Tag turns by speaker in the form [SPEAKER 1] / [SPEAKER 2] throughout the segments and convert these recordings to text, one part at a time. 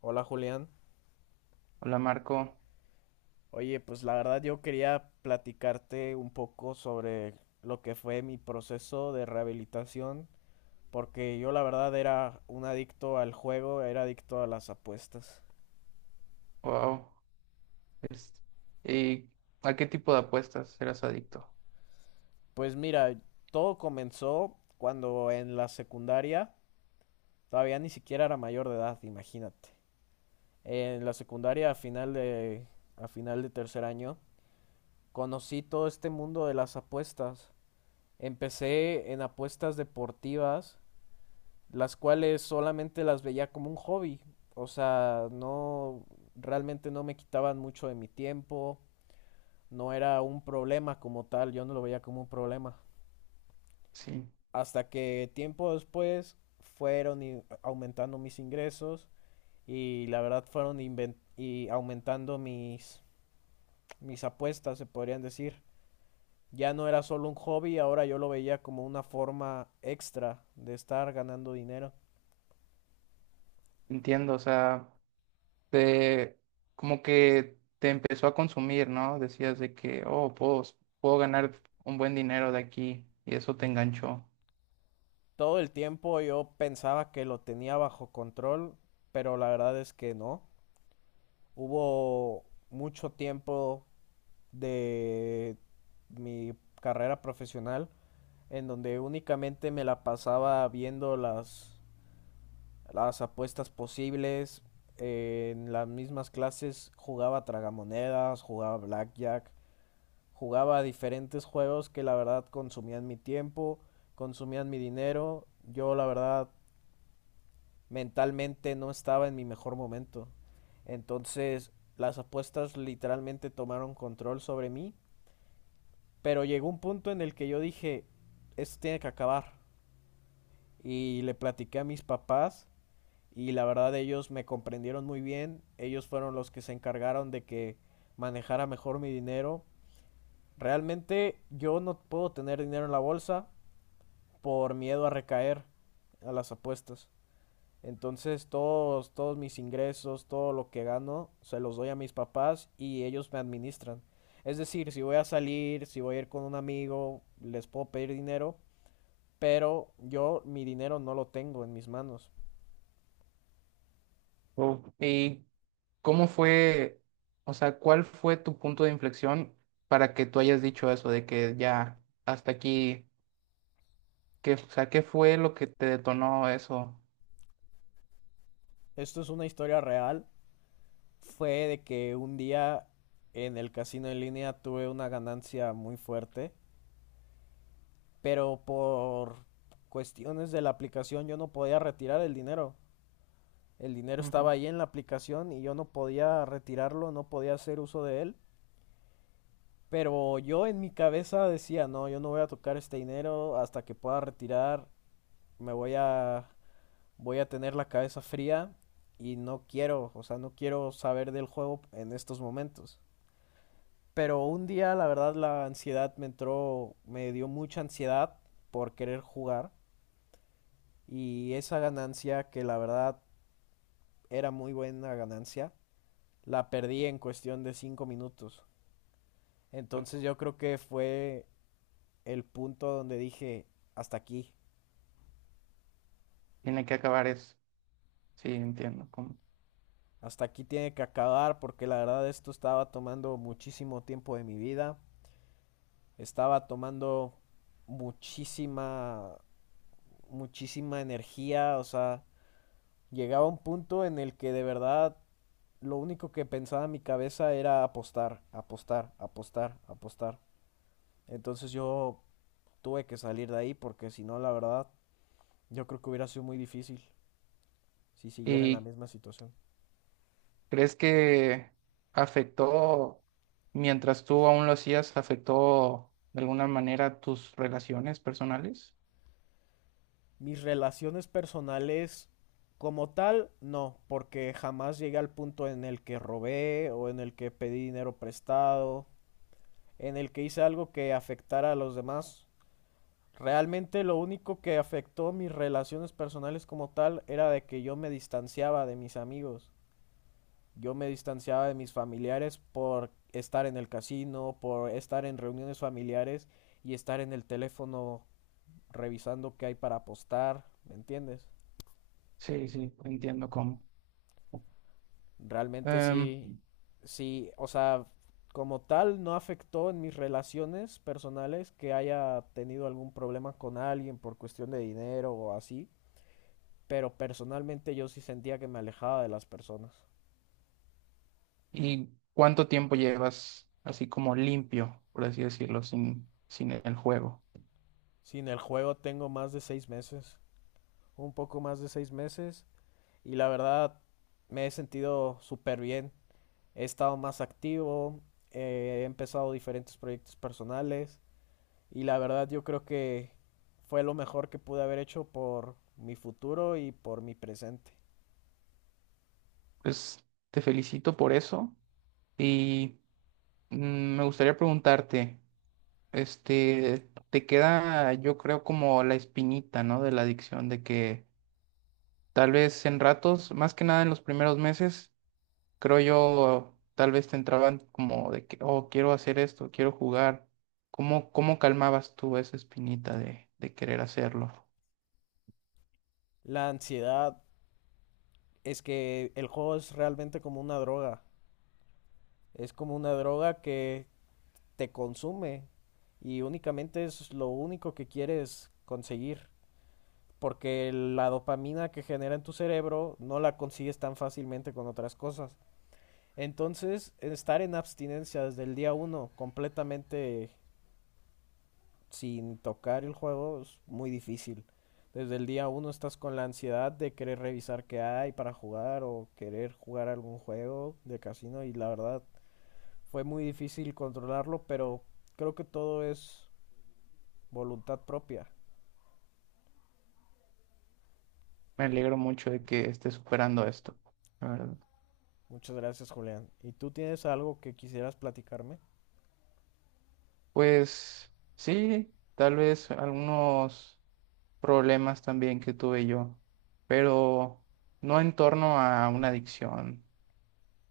[SPEAKER 1] Hola, Julián.
[SPEAKER 2] Hola Marco,
[SPEAKER 1] Oye, pues la verdad yo quería platicarte un poco sobre lo que fue mi proceso de rehabilitación, porque yo la verdad era un adicto al juego, era adicto a las apuestas.
[SPEAKER 2] wow. Es- ¿Y a qué tipo de apuestas eras adicto?
[SPEAKER 1] Pues mira, todo comenzó cuando en la secundaria, todavía ni siquiera era mayor de edad, imagínate. En la secundaria a final de tercer año conocí todo este mundo de las apuestas. Empecé en apuestas deportivas, las cuales solamente las veía como un hobby. O sea, no, realmente no me quitaban mucho de mi tiempo, no era un problema como tal, yo no lo veía como un problema.
[SPEAKER 2] Sí,
[SPEAKER 1] Hasta que tiempo después aumentando mis ingresos y la verdad fueron aumentando mis apuestas, se podrían decir. Ya no era solo un hobby, ahora yo lo veía como una forma extra de estar ganando dinero.
[SPEAKER 2] entiendo, o sea, te, como que te empezó a consumir, ¿no? Decías de que, oh, puedo ganar un buen dinero de aquí y eso te enganchó.
[SPEAKER 1] Todo el tiempo yo pensaba que lo tenía bajo control, pero la verdad es que no. Hubo mucho tiempo de mi carrera profesional en donde únicamente me la pasaba viendo las apuestas posibles. En las mismas clases jugaba tragamonedas, jugaba blackjack, jugaba diferentes juegos que la verdad consumían mi tiempo, consumían mi dinero. Yo la verdad mentalmente no estaba en mi mejor momento. Entonces, las apuestas literalmente tomaron control sobre mí, pero llegó un punto en el que yo dije, esto tiene que acabar. Y le platiqué a mis papás y la verdad ellos me comprendieron muy bien, ellos fueron los que se encargaron de que manejara mejor mi dinero. Realmente yo no puedo tener dinero en la bolsa por miedo a recaer a las apuestas. Entonces todos mis ingresos, todo lo que gano, se los doy a mis papás y ellos me administran. Es decir, si voy a salir, si voy a ir con un amigo, les puedo pedir dinero, pero yo mi dinero no lo tengo en mis manos.
[SPEAKER 2] Oh. ¿Cómo fue, o sea, ¿cuál fue tu punto de inflexión para que tú hayas dicho eso de que ya hasta aquí, que, o sea, qué fue lo que te detonó eso?
[SPEAKER 1] Esto es una historia real. Fue de que un día en el casino en línea tuve una ganancia muy fuerte, pero por cuestiones de la aplicación yo no podía retirar el dinero. El dinero estaba
[SPEAKER 2] Ujú.
[SPEAKER 1] ahí en la aplicación y yo no podía retirarlo, no podía hacer uso de él. Pero yo en mi cabeza decía, no, yo no voy a tocar este dinero hasta que pueda retirar. Me voy a, Voy a tener la cabeza fría y no quiero, o sea, no quiero saber del juego en estos momentos. Pero un día, la verdad, la ansiedad me entró, me dio mucha ansiedad por querer jugar y esa ganancia, que la verdad era muy buena ganancia, la perdí en cuestión de 5 minutos. Entonces yo creo que fue el punto donde dije, hasta aquí.
[SPEAKER 2] Tiene que acabar eso. Sí, entiendo. Cómo.
[SPEAKER 1] Hasta aquí tiene que acabar porque la verdad esto estaba tomando muchísimo tiempo de mi vida, estaba tomando muchísima, muchísima energía, o sea, llegaba un punto en el que de verdad lo único que pensaba en mi cabeza era apostar, apostar, apostar, apostar. Entonces yo tuve que salir de ahí porque si no, la verdad, yo creo que hubiera sido muy difícil si siguiera en la
[SPEAKER 2] ¿Y
[SPEAKER 1] misma situación.
[SPEAKER 2] crees que afectó, mientras tú aún lo hacías, afectó de alguna manera tus relaciones personales?
[SPEAKER 1] Mis relaciones personales como tal, no, porque jamás llegué al punto en el que robé o en el que pedí dinero prestado, en el que hice algo que afectara a los demás. Realmente lo único que afectó mis relaciones personales como tal era de que yo me distanciaba de mis amigos. Yo me distanciaba de mis familiares por estar en el casino, por estar en reuniones familiares y estar en el teléfono revisando qué hay para apostar, ¿me entiendes?
[SPEAKER 2] Sí, entiendo cómo.
[SPEAKER 1] Realmente sí, sí, o sea, como tal no afectó en mis relaciones personales que haya tenido algún problema con alguien por cuestión de dinero o así, pero personalmente yo sí sentía que me alejaba de las personas.
[SPEAKER 2] ¿Y cuánto tiempo llevas así como limpio, por así decirlo, sin el juego?
[SPEAKER 1] Sin el juego tengo más de 6 meses, un poco más de 6 meses, y la verdad me he sentido súper bien. He estado más activo. He empezado diferentes proyectos personales. Y la verdad yo creo que fue lo mejor que pude haber hecho por mi futuro y por mi presente.
[SPEAKER 2] Pues te felicito por eso y me gustaría preguntarte, este, te queda yo creo como la espinita, ¿no? De la adicción, de que tal vez en ratos, más que nada en los primeros meses, creo yo, tal vez te entraban como de que, oh, quiero hacer esto, quiero jugar. ¿Cómo calmabas tú esa espinita de querer hacerlo?
[SPEAKER 1] La ansiedad es que el juego es realmente como una droga. Es como una droga que te consume y únicamente es lo único que quieres conseguir. Porque la dopamina que genera en tu cerebro no la consigues tan fácilmente con otras cosas. Entonces, estar en abstinencia desde el día uno, completamente sin tocar el juego es muy difícil. Desde el día uno estás con la ansiedad de querer revisar qué hay para jugar o querer jugar algún juego de casino y la verdad fue muy difícil controlarlo, pero creo que todo es voluntad propia.
[SPEAKER 2] Me alegro mucho de que estés superando esto, la verdad.
[SPEAKER 1] Muchas gracias, Julián. ¿Y tú tienes algo que quisieras platicarme?
[SPEAKER 2] Pues sí, tal vez algunos problemas también que tuve yo, pero no en torno a una adicción,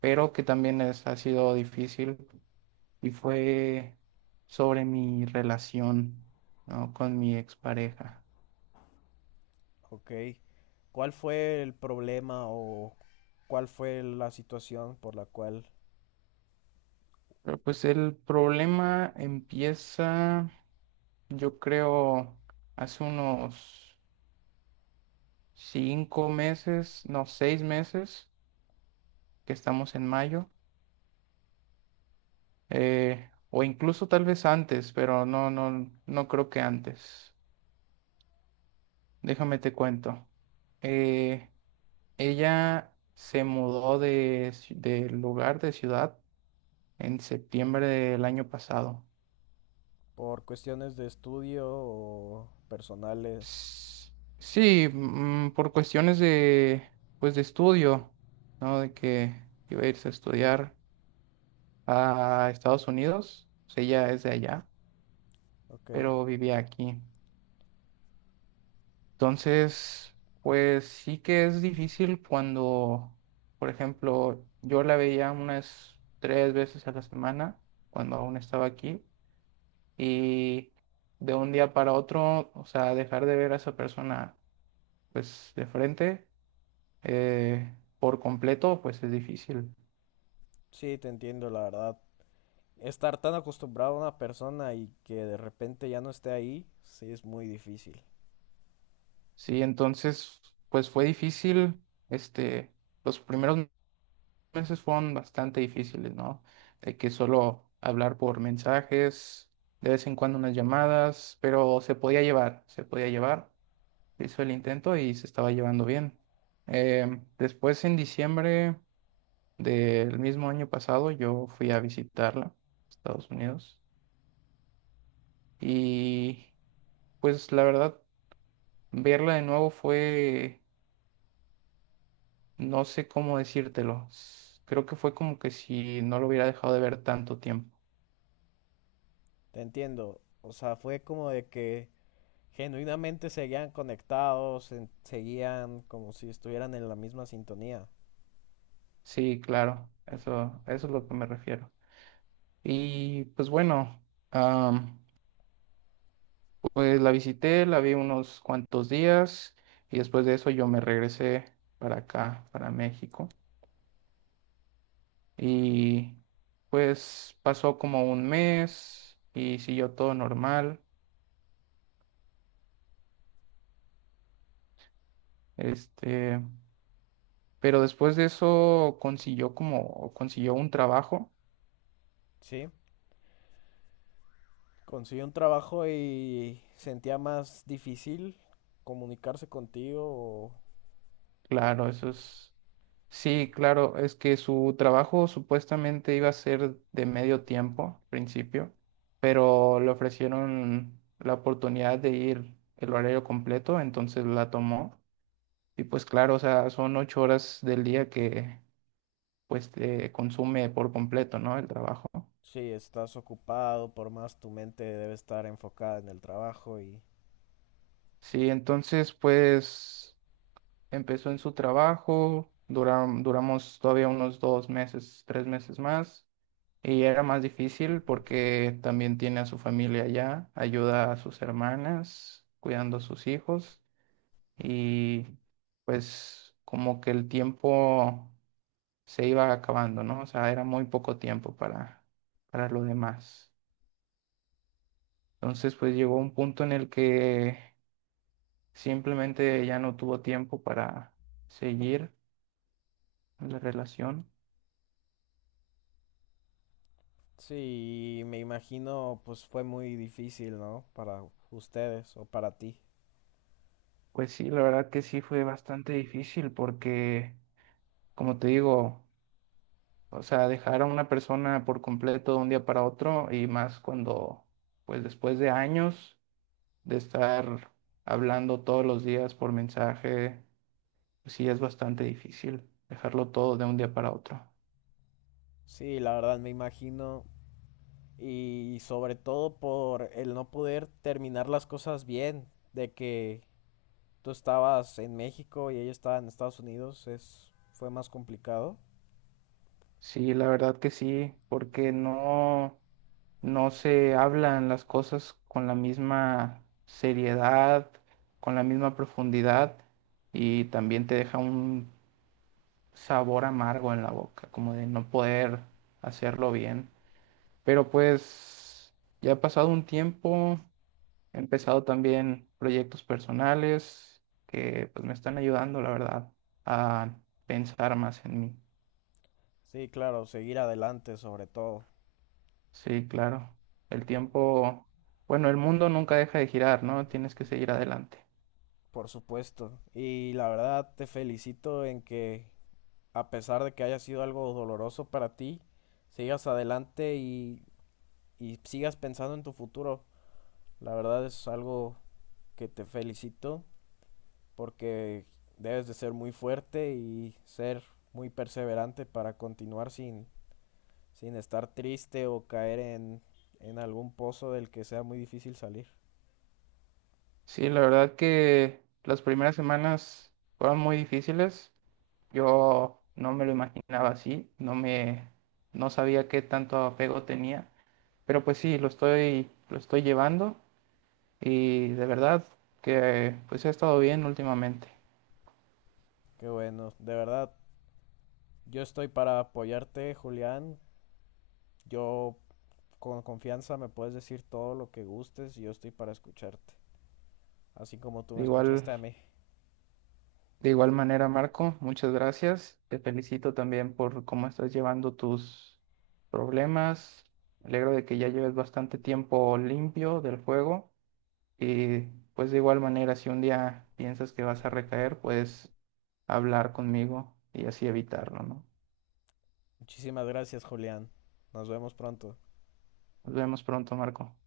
[SPEAKER 2] pero que también ha sido difícil y fue sobre mi relación, ¿no? Con mi expareja.
[SPEAKER 1] Ok. ¿Cuál fue el problema o cuál fue la situación por la cual,
[SPEAKER 2] Pero pues el problema empieza, yo creo, hace unos cinco meses, no, seis meses que estamos en mayo, o incluso tal vez antes, pero no creo que antes. Déjame te cuento. Eh, Ella se mudó de lugar, de ciudad, en septiembre del año pasado.
[SPEAKER 1] por cuestiones de estudio o personales?
[SPEAKER 2] S- Sí, por cuestiones de, pues, de estudio, ¿no? De que iba a irse a estudiar a Estados Unidos, pues ella es de allá.
[SPEAKER 1] Ok.
[SPEAKER 2] Pero vivía aquí. Entonces, pues sí que es difícil cuando, por ejemplo, yo la veía unas 3 veces a la semana cuando aún estaba aquí y de un día para otro, o sea, dejar de ver a esa persona pues de frente por completo, pues es difícil.
[SPEAKER 1] Sí, te entiendo, la verdad. Estar tan acostumbrado a una persona y que de repente ya no esté ahí, sí es muy difícil.
[SPEAKER 2] Sí, entonces, pues fue difícil, este, los primeros meses fueron bastante difíciles, ¿no? De que solo hablar por mensajes, de vez en cuando unas llamadas, pero se podía llevar. Se hizo el intento y se estaba llevando bien. Después, en diciembre del mismo año pasado, yo fui a visitarla, Estados Unidos, y pues la verdad, verla de nuevo fue, no sé cómo decírtelo. Creo que fue como que si no lo hubiera dejado de ver tanto tiempo.
[SPEAKER 1] Te entiendo. O sea, fue como de que genuinamente seguían conectados, seguían como si estuvieran en la misma sintonía.
[SPEAKER 2] Sí, claro, eso es lo que me refiero. Y pues bueno, am, pues la visité, la vi unos cuantos días y después de eso yo me regresé para acá, para México. Y pues pasó como un mes y siguió todo normal. Este, pero después de eso consiguió un trabajo.
[SPEAKER 1] Sí, conseguí un trabajo y sentía más difícil comunicarse contigo o
[SPEAKER 2] Claro, eso es. Sí, claro, es que su trabajo supuestamente iba a ser de medio tiempo al principio, pero le ofrecieron la oportunidad de ir el horario completo, entonces la tomó. Y pues claro, o sea, son 8 horas del día que pues te consume por completo, ¿no? El trabajo.
[SPEAKER 1] si estás ocupado, por más tu mente debe estar enfocada en el trabajo y
[SPEAKER 2] Sí, entonces pues empezó en su trabajo, duramos todavía unos dos meses, tres meses más. Y era más difícil porque también tiene a su familia allá, ayuda a sus hermanas, cuidando a sus hijos y pues como que el tiempo se iba acabando, ¿no? O sea, era muy poco tiempo para lo demás. Entonces pues llegó un punto en el que simplemente ya no tuvo tiempo para seguir la relación.
[SPEAKER 1] sí, me imagino, pues fue muy difícil, ¿no? Para ustedes o para ti.
[SPEAKER 2] Pues sí, la verdad que sí fue bastante difícil porque, como te digo, o sea, dejar a una persona por completo de un día para otro y más cuando, pues después de años de estar hablando todos los días por mensaje, pues sí es bastante difícil dejarlo todo de un día para otro.
[SPEAKER 1] Sí, la verdad, me imagino. Y sobre todo por el no poder terminar las cosas bien, de que tú estabas en México y ella estaba en Estados Unidos, es, fue más complicado.
[SPEAKER 2] Sí, la verdad que sí, porque no se hablan las cosas con la misma seriedad, con la misma profundidad y también te deja un sabor amargo en la boca, como de no poder hacerlo bien. Pero pues ya ha pasado un tiempo, he empezado también proyectos personales que pues me están ayudando, la verdad, a pensar más en mí.
[SPEAKER 1] Sí, claro, seguir adelante sobre todo,
[SPEAKER 2] Sí, claro. El tiempo, bueno, el mundo nunca deja de girar, ¿no? Tienes que seguir adelante.
[SPEAKER 1] por supuesto. Y la verdad, te felicito en que, a pesar de que haya sido algo doloroso para ti, sigas adelante y sigas pensando en tu futuro. La verdad es algo que te felicito porque debes de ser muy fuerte y ser muy perseverante para continuar sin estar triste o caer en algún pozo del que sea muy difícil salir.
[SPEAKER 2] Sí, la verdad que las primeras semanas fueron muy difíciles. Yo no me lo imaginaba así, no sabía qué tanto apego tenía, pero pues sí, lo estoy llevando. Y de verdad que pues ha estado bien últimamente.
[SPEAKER 1] Qué bueno, de verdad, yo estoy para apoyarte, Julián. Yo con confianza me puedes decir todo lo que gustes y yo estoy para escucharte, así como tú
[SPEAKER 2] De
[SPEAKER 1] me
[SPEAKER 2] igual,
[SPEAKER 1] escuchaste a mí.
[SPEAKER 2] de igual manera, Marco, muchas gracias. Te felicito también por cómo estás llevando tus problemas. Me alegro de que ya lleves bastante tiempo limpio del juego y pues de igual manera, si un día piensas que vas a recaer, puedes hablar conmigo y así evitarlo, ¿no?
[SPEAKER 1] Muchísimas gracias, Julián. Nos vemos pronto.
[SPEAKER 2] Nos vemos pronto, Marco.